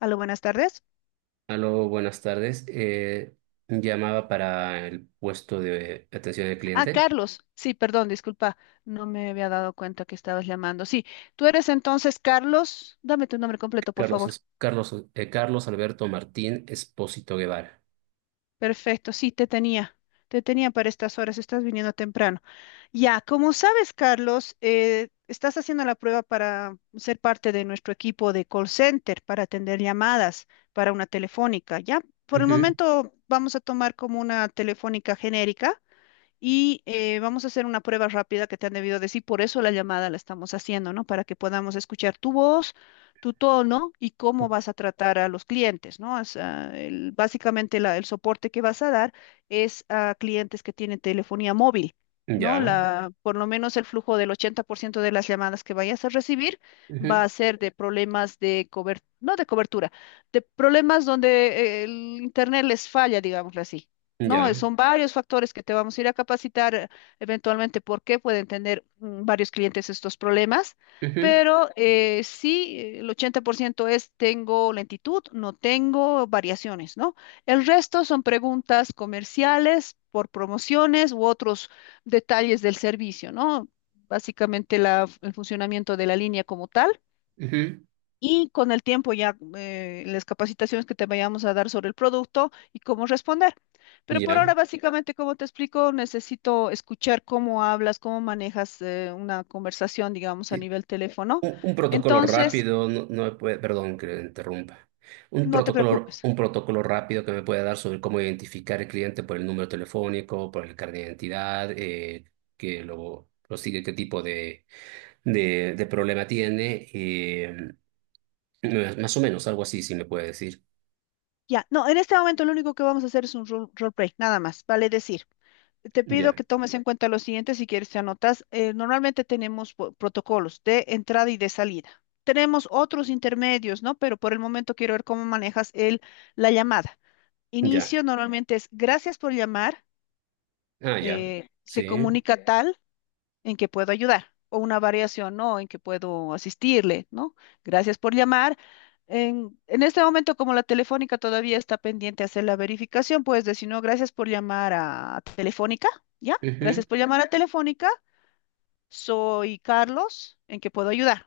Aló, buenas tardes. Aló, buenas tardes. Llamaba para el puesto de atención al Ah, cliente. Carlos. Sí, perdón, disculpa. No me había dado cuenta que estabas llamando. Sí, tú eres entonces Carlos. Dame tu nombre completo, por Carlos, favor. Carlos, Carlos Alberto Martín Espósito Guevara. Perfecto, sí, te tenía. Te tenía para estas horas. Estás viniendo temprano. Ya, como sabes, Carlos, estás haciendo la prueba para ser parte de nuestro equipo de call center para atender llamadas para una telefónica. Ya, por el Ujú. momento vamos a tomar como una telefónica genérica y vamos a hacer una prueba rápida que te han debido decir, por eso la llamada la estamos haciendo, ¿no? Para que podamos escuchar tu voz, tu tono y cómo vas a tratar a los clientes, ¿no? O sea, básicamente el soporte que vas a dar es a clientes que tienen telefonía móvil. ¿No? Ya, La, por lo menos el flujo del 80% de las llamadas que vayas a recibir va ujú, a ser de problemas de cobertura, no de cobertura, de problemas donde el internet les falla, digámoslo así. No, ya, son varios factores que te vamos a ir a capacitar eventualmente porque pueden tener varios clientes estos problemas, ujú, pero sí, el 80% es tengo lentitud, no tengo variaciones, ¿no? El resto son preguntas comerciales por promociones u otros detalles del servicio, ¿no? Básicamente el funcionamiento de la línea como tal. ujú, Y con el tiempo ya las capacitaciones que te vayamos a dar sobre el producto y cómo responder. Pero por ahora, ya. básicamente, como te explico, necesito escuchar cómo hablas, cómo manejas una conversación, digamos, a nivel teléfono. Un protocolo Entonces, rápido, no me puede, perdón que le interrumpa. Un no te protocolo, preocupes. un protocolo rápido que me pueda dar sobre cómo identificar al cliente por el número telefónico, por el carnet de identidad, que lo sigue, qué tipo de problema tiene. Más o menos, algo así, si me puede decir. Ya, no, en este momento lo único que vamos a hacer es un role play, nada más, vale decir. Te pido Ya, que tomes en cuenta lo siguiente, si quieres te anotas. Normalmente tenemos protocolos de entrada y de salida. Tenemos otros intermedios, ¿no? Pero por el momento quiero ver cómo manejas la llamada. ya. Inicio normalmente es gracias por llamar, Ah, ya. Se Sí. comunica tal, en que puedo ayudar, o una variación, ¿no? En que puedo asistirle, ¿no? Gracias por llamar. En este momento, como la telefónica todavía está pendiente de hacer la verificación, puedes decir, no, gracias por llamar a Telefónica, ¿ya? Ujú. Gracias por llamar a Telefónica, soy Carlos, ¿en que puedo ayudar?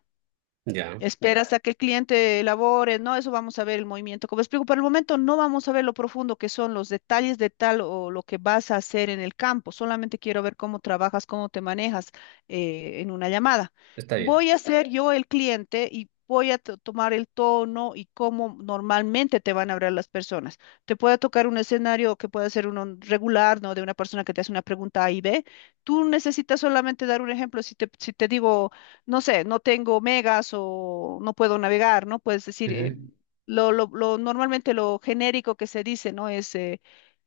Ya. Espera hasta que el cliente elabore, no, eso vamos a ver el movimiento. Como explico, por el momento no vamos a ver lo profundo que son los detalles de tal o lo que vas a hacer en el campo. Solamente quiero ver cómo trabajas, cómo te manejas en una llamada. Está bien. Voy a ser yo el cliente y voy a tomar el tono y cómo normalmente te van a hablar las personas. Te puede tocar un escenario que puede ser uno regular, ¿no? De una persona que te hace una pregunta A y B. Tú necesitas solamente dar un ejemplo. Si te digo no sé, no tengo megas o no puedo navegar, ¿no? Puedes decir, Ujú, normalmente lo genérico que se dice, ¿no? Es, eh,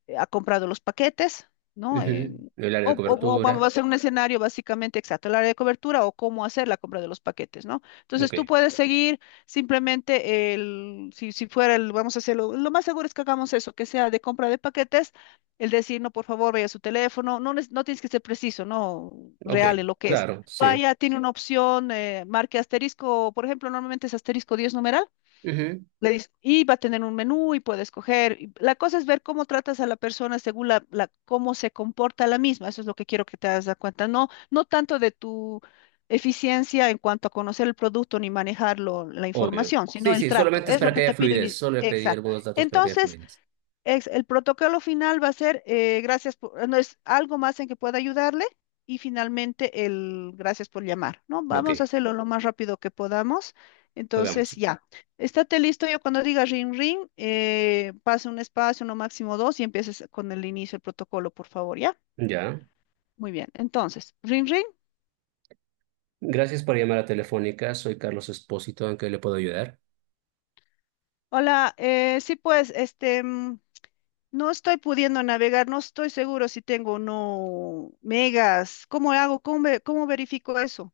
eh, ha comprado los paquetes, ¿no? Ujú. El área de O vamos a cobertura. hacer un escenario básicamente exacto, el área de cobertura o cómo hacer la compra de los paquetes, ¿no? Entonces Ok, tú puedes seguir simplemente si fuera el, vamos a hacerlo, lo más seguro es que hagamos eso, que sea de compra de paquetes, el decir, no, por favor, vaya a su teléfono, no, no tienes que ser preciso, ¿no? ok. Real en lo que es. Claro, sí. Vaya, tiene una opción, marque asterisco, por ejemplo, normalmente es *10# Ujú. le dices, y va a tener un menú y puede escoger. Y la cosa es ver cómo tratas a la persona según cómo se comporta la misma. Eso es lo que quiero que te das cuenta. No, no tanto de tu eficiencia en cuanto a conocer el producto ni manejarlo, la Obvio. información, sino Sí, el sí, trato. solamente es Es lo para que que haya te pido. fluidez. Solo le pedí Exacto. algunos datos para que haya Entonces, fluidez. El protocolo final va a ser gracias por, no es algo más en que pueda ayudarle y finalmente el gracias por llamar, ¿no? De ok, Vamos a hacerlo lo más rápido que podamos. hagamos. Entonces, ya, estate listo. Yo cuando diga ring ring, pase un espacio, no máximo dos y empieces con el inicio del protocolo, por favor, ¿ya? Ya. Muy bien. Entonces, ring ring. Gracias por llamar a Telefónica. Soy Carlos Espósito. ¿En qué le puedo ayudar? Hola, sí, pues, este, no estoy pudiendo navegar, no estoy seguro si tengo o no megas. ¿Cómo hago? ¿Cómo, cómo verifico eso?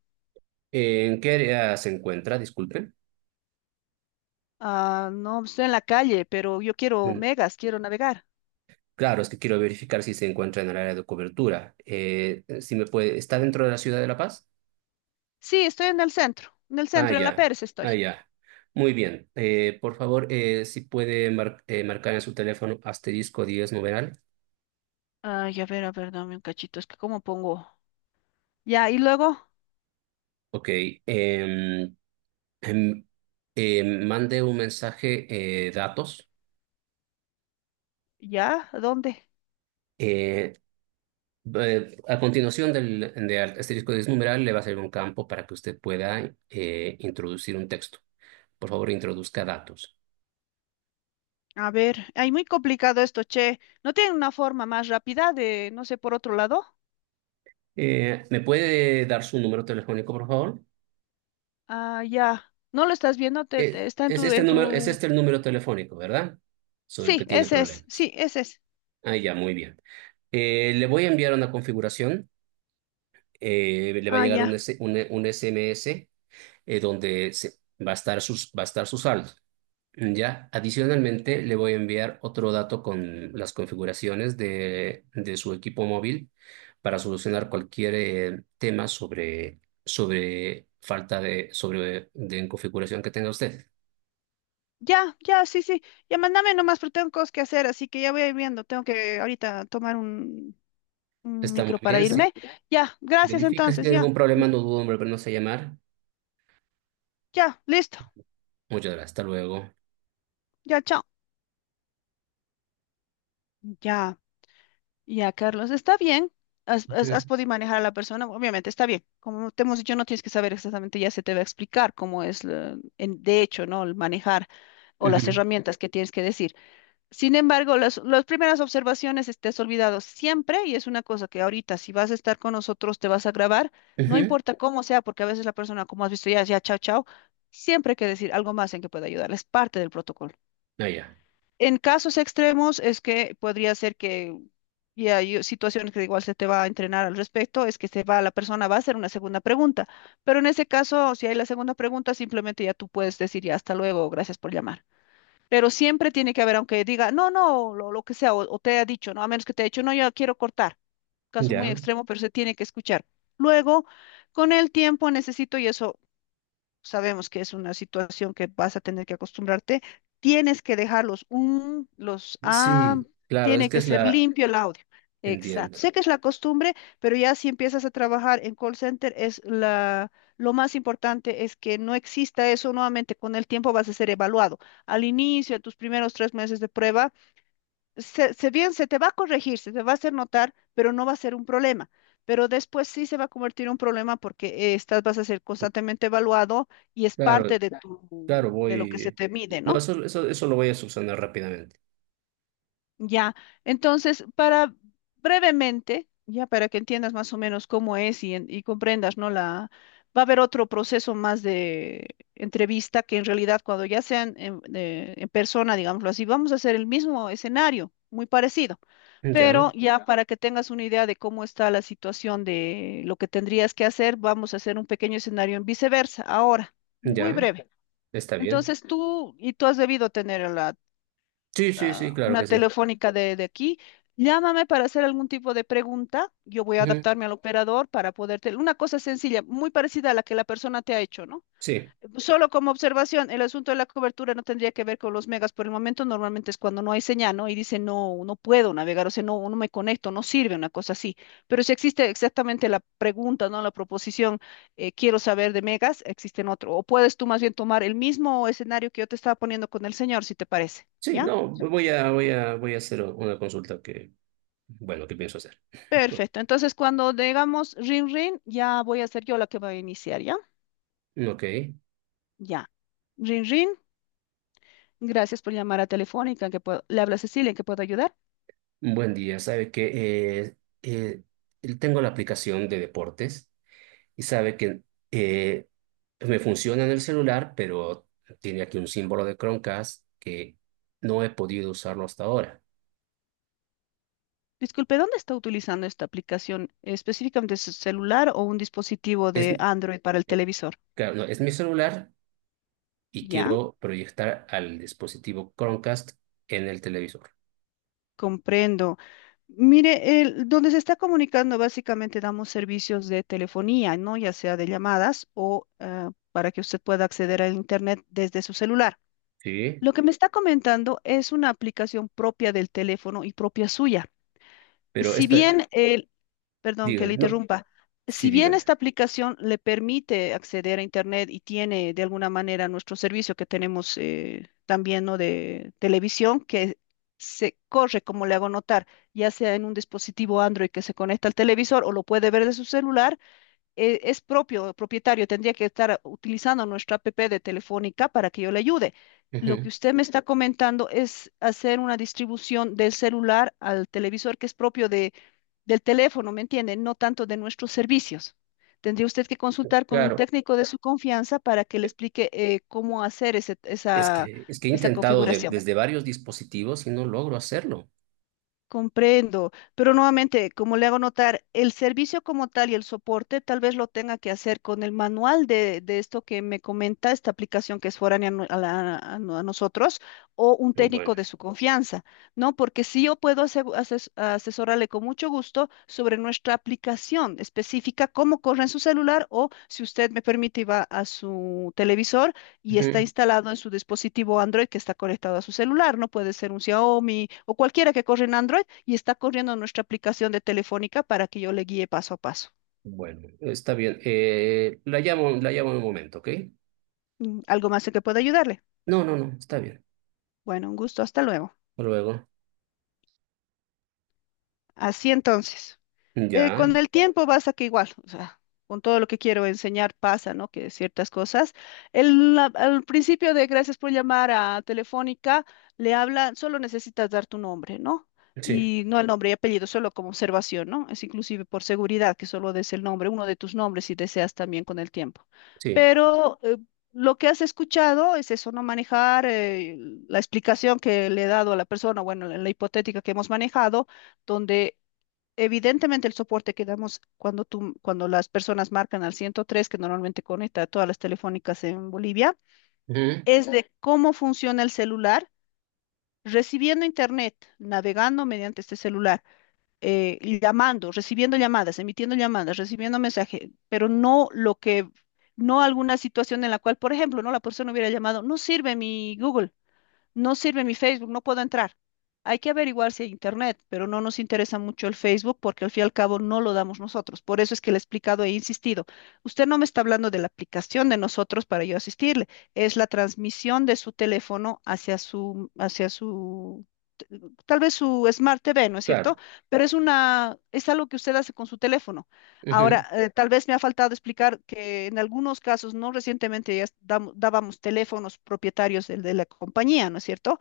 ¿En qué área se encuentra? Disculpe. Ah, no, estoy en la calle, pero yo quiero Bueno, megas, quiero navegar. claro, es que quiero verificar si se encuentra en el área de cobertura. Si me puede, ¿está dentro de la ciudad de La Paz? Sí, estoy en el centro, en el Ah, centro, en la ya. Pérez Ah, estoy. ya. Muy bien. Por favor, si puede marcar en su teléfono asterisco diez numeral. Ay, a ver, dame un cachito, es que cómo pongo. Ya, y luego, Ok. em, em, Mandé un mensaje datos. ya, ¿a ¿dónde? eh, a continuación del asterisco 10 numeral le va a salir un campo para que usted pueda introducir un texto. Por favor, introduzca datos. A ver, ay, muy complicado esto, che. ¿No tienen una forma más rápida de, no sé, por otro lado? ¿Me puede dar su número telefónico, por favor? Ah, ya. ¿No lo estás viendo? Está en ¿es tu, este en número, es tu. este el número telefónico, verdad? Sobre el que Sí, tiene ese es, problemas. sí, ese es. Ah, ya, muy bien. Le voy a enviar una configuración. Le va a Ah, llegar un, ya. S- un, un SMS eh, donde se, va a estar va a estar su saldo. Ya, adicionalmente le voy a enviar otro dato con las configuraciones de su equipo móvil para solucionar cualquier tema sobre falta de configuración que tenga usted. Ya, ya, sí, sí. Ya, mándame nomás, pero tengo cosas que hacer, así que ya voy a ir viendo. Tengo que ahorita tomar un Está muy micro para bien. Si irme. Ya, gracias verifica si entonces, tiene ya, algún problema, no dudo en volvernos a llamar. ya, listo, Muchas gracias. Hasta luego. ya, chao. Ya, ya, Carlos, está bien. Ujú, Has podido manejar a la persona, obviamente está bien. Como te hemos dicho, no tienes que saber exactamente, ya se te va a explicar cómo es, de hecho, ¿no? El manejar o las ujú, herramientas que tienes que decir. Sin embargo, las primeras observaciones estés has olvidado siempre y es una cosa que ahorita si vas a estar con nosotros te vas a grabar, no ujú. importa cómo sea, porque a veces la persona, como has visto ya, ya, chao, chao, siempre hay que decir algo más en que pueda ayudar, es parte del protocolo. Ah, ya. En casos extremos es que podría ser que, y hay situaciones que igual se te va a entrenar al respecto, es que se va, la persona va a hacer una segunda pregunta, pero en ese caso, si hay la segunda pregunta, simplemente ya tú puedes decir ya hasta luego, gracias por llamar. Pero siempre tiene que haber, aunque diga, no, no, lo que sea, o te haya dicho, ¿no? A menos que te haya dicho, no, yo quiero cortar. Caso muy Ya. extremo, pero se tiene que escuchar. Luego, con el tiempo necesito, y eso sabemos que es una situación que vas a tener que acostumbrarte, tienes que dejarlos un, los ah, Sí, claro, es tiene que que es ser la... limpio el audio. Exacto. Entiendo. Sé que es la costumbre, pero ya si empiezas a trabajar en call center, es la, lo más importante es que no exista eso nuevamente. Con el tiempo vas a ser evaluado. Al inicio, a tus primeros 3 meses de prueba, se te va a corregir, se te va a hacer notar, pero no va a ser un problema. Pero después sí se va a convertir en un problema porque estás, vas a ser constantemente evaluado y es parte Claro. de Claro. Tu, Claro, de lo que se voy. te mide, No, ¿no? eso lo voy a subsanar rápidamente. Ya. Entonces, para brevemente, ya para que entiendas más o menos cómo es y, y comprendas, ¿no? La, va a haber otro proceso más de entrevista que en realidad cuando ya sean en, en persona, digámoslo así, vamos a hacer el mismo escenario, muy parecido. Ya, Pero ya para que tengas una idea de cómo está la situación de lo que tendrías que hacer, vamos a hacer un pequeño escenario en viceversa. Ahora, muy ya, breve. está bien. Entonces tú, y tú has debido tener a la, Sí, sí, sí, a claro una que sí. telefónica de aquí, llámame para hacer algún tipo de pregunta. Yo voy a Ujú. adaptarme al operador para poderte. Una cosa sencilla, muy parecida a la que la persona te ha hecho, ¿no? Sí, Solo como observación, el asunto de la cobertura no tendría que ver con los megas por el momento, normalmente es cuando no hay señal, ¿no? Y dice, no, no puedo navegar, o sea, no, no me conecto, no sirve una cosa así. Pero si existe exactamente la pregunta, ¿no? La proposición, quiero saber de megas, existen otro. O puedes tú más bien tomar el mismo escenario que yo te estaba poniendo con el señor, si te parece, sí, ¿ya? no, voy a hacer una consulta bueno, que pienso hacer. Bueno. Perfecto. Entonces, cuando digamos ring ring, ya voy a ser yo la que va a iniciar, ¿ya? Ok, Ya. Ring ring, gracias por llamar a Telefónica, que puedo, le habla Cecilia, ¿en qué puedo ayudar? buen día. Sabe que eh, tengo la aplicación de deportes y sabe que eh, me funciona en el celular, pero tiene aquí un símbolo de Chromecast que no he podido usarlo hasta ahora. Disculpe, ¿dónde está utilizando esta aplicación? ¿Específicamente su celular o un dispositivo Es, de Android para el televisor? Claro, no, es mi celular y Ya, quiero proyectar al dispositivo Chromecast en el televisor. comprendo. Mire, donde se está comunicando básicamente damos servicios de telefonía, ¿no? Ya sea de llamadas o para que usted pueda acceder al Internet desde su celular. Sí, Lo que me está comentando es una aplicación propia del teléfono y propia suya. pero Si esta, bien perdón que dígame, le no, interrumpa. sí, Si bien dígame. esta aplicación le permite acceder a Internet y tiene de alguna manera nuestro servicio que tenemos también, ¿no?, de televisión, que se corre, como le hago notar, ya sea en un dispositivo Android que se conecta al televisor o lo puede ver de su celular, es propio, propietario, tendría que estar utilizando nuestra app de Telefónica para que yo le ayude. Lo que Ujú. usted me está comentando es hacer una distribución del celular al televisor que es propio de del teléfono, ¿me entienden? No tanto de nuestros servicios. Tendría usted que consultar con un Claro, técnico de su confianza para que le e- explique cómo hacer es esa, que, es que he esa intentado configuración. desde varios dispositivos y no logro hacerlo. Comprendo, pero nuevamente, como le hago notar, el servicio como tal y el soporte tal vez lo tenga que hacer con el manual de esto que me comenta, esta aplicación que es foránea a, no- a la- a no- a nosotros, o un Oh, bueno, técnico de su confianza, ¿no? Porque sí yo puedo asesorarle con mucho gusto sobre nuestra aplicación específica, cómo corre en su celular o, si usted me permite, y va a su televisor y está ujú. instalado en su dispositivo Android que está conectado a su celular, no puede ser un Xiaomi o cualquiera que corre en Android y está corriendo nuestra aplicación de Telefónica, para que yo le guíe paso a paso. Bueno, está bien. La llamo en un momento, ¿ok? Mm, ¿algo más en que pueda ayudarle? No, no, no, está bien. Bueno, un gusto, hasta luego. Hasta luego, Así entonces. Ya, Con el tiempo vas a que igual, o sea, con todo lo que quiero enseñar pasa, ¿no? Que ciertas cosas. Al principio de gracias por llamar a Telefónica, le habla, solo necesitas dar tu nombre, ¿no? sí, Y no el nombre y apellido, solo como observación, ¿no? Es inclusive por seguridad que solo des el nombre, uno de tus nombres si deseas también con el tiempo. sí, Pero lo que has escuchado es eso, no manejar la explicación que le he dado a la persona, bueno, la hipotética que hemos manejado donde evidentemente el soporte que damos cuando tú, cuando las personas marcan al 103, que normalmente conecta a todas las telefónicas en Bolivia, ujú, es de cómo funciona el celular, recibiendo internet, navegando mediante este celular, llamando, recibiendo llamadas, emitiendo llamadas, recibiendo mensajes, pero no lo que, no alguna situación en la cual, por ejemplo, no, la persona hubiera llamado, no sirve mi Google, no sirve mi Facebook, no puedo entrar. Hay que averiguar si hay internet, pero no nos interesa mucho el Facebook porque al fin y al cabo no lo damos nosotros. Por eso es que le he explicado e insistido. Usted no me está hablando de la aplicación de nosotros para yo asistirle. Es la transmisión de su teléfono hacia su, t- tal vez su Smart TV, ¿no es cierto? claro, Pero es una, es algo que usted hace con su teléfono. ujú. Ahora, tal vez me ha faltado explicar que en algunos casos, no recientemente, ya dábamos teléfonos propietarios de la compañía, ¿no es cierto?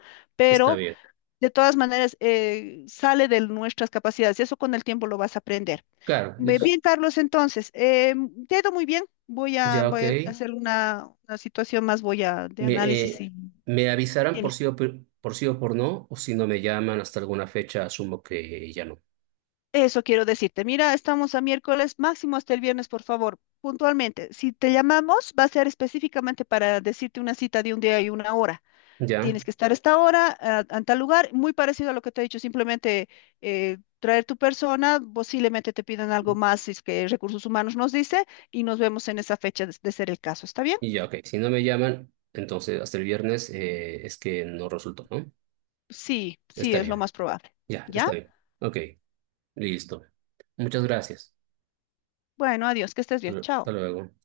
Está Pero bien, de todas maneras sale de nuestras capacidades y eso con el tiempo lo vas a aprender. claro, Ve bien, Carlos, entonces, te ha ido muy bien. Voy a, ya, ok. voy a hacer una situación más, voy a de Me, análisis eh, y... me avisarán por Bien. sí por sí o por no, o si no me llaman hasta alguna fecha, asumo que ya no. Eso quiero decirte. Mira, estamos a miércoles, máximo hasta el viernes, por favor, puntualmente. Si te llamamos, va a ser específicamente para decirte una cita de un día y una hora. Ya, Tienes que estar a esta hora, a tal lugar, muy parecido a lo que te he dicho, simplemente traer tu persona, posiblemente te pidan algo más, si es que recursos humanos nos dice, y nos vemos en esa fecha de ser el caso. ¿Está bien? y ya, ok. Si no me llaman, entonces hasta el viernes, es que no resultó, ¿no? Sí, sí, Está es lo bien, más probable. ya, está ¿Ya? bien. Ok, listo. Muchas gracias. Bueno, adiós, que estés bien. Hasta Chao. luego.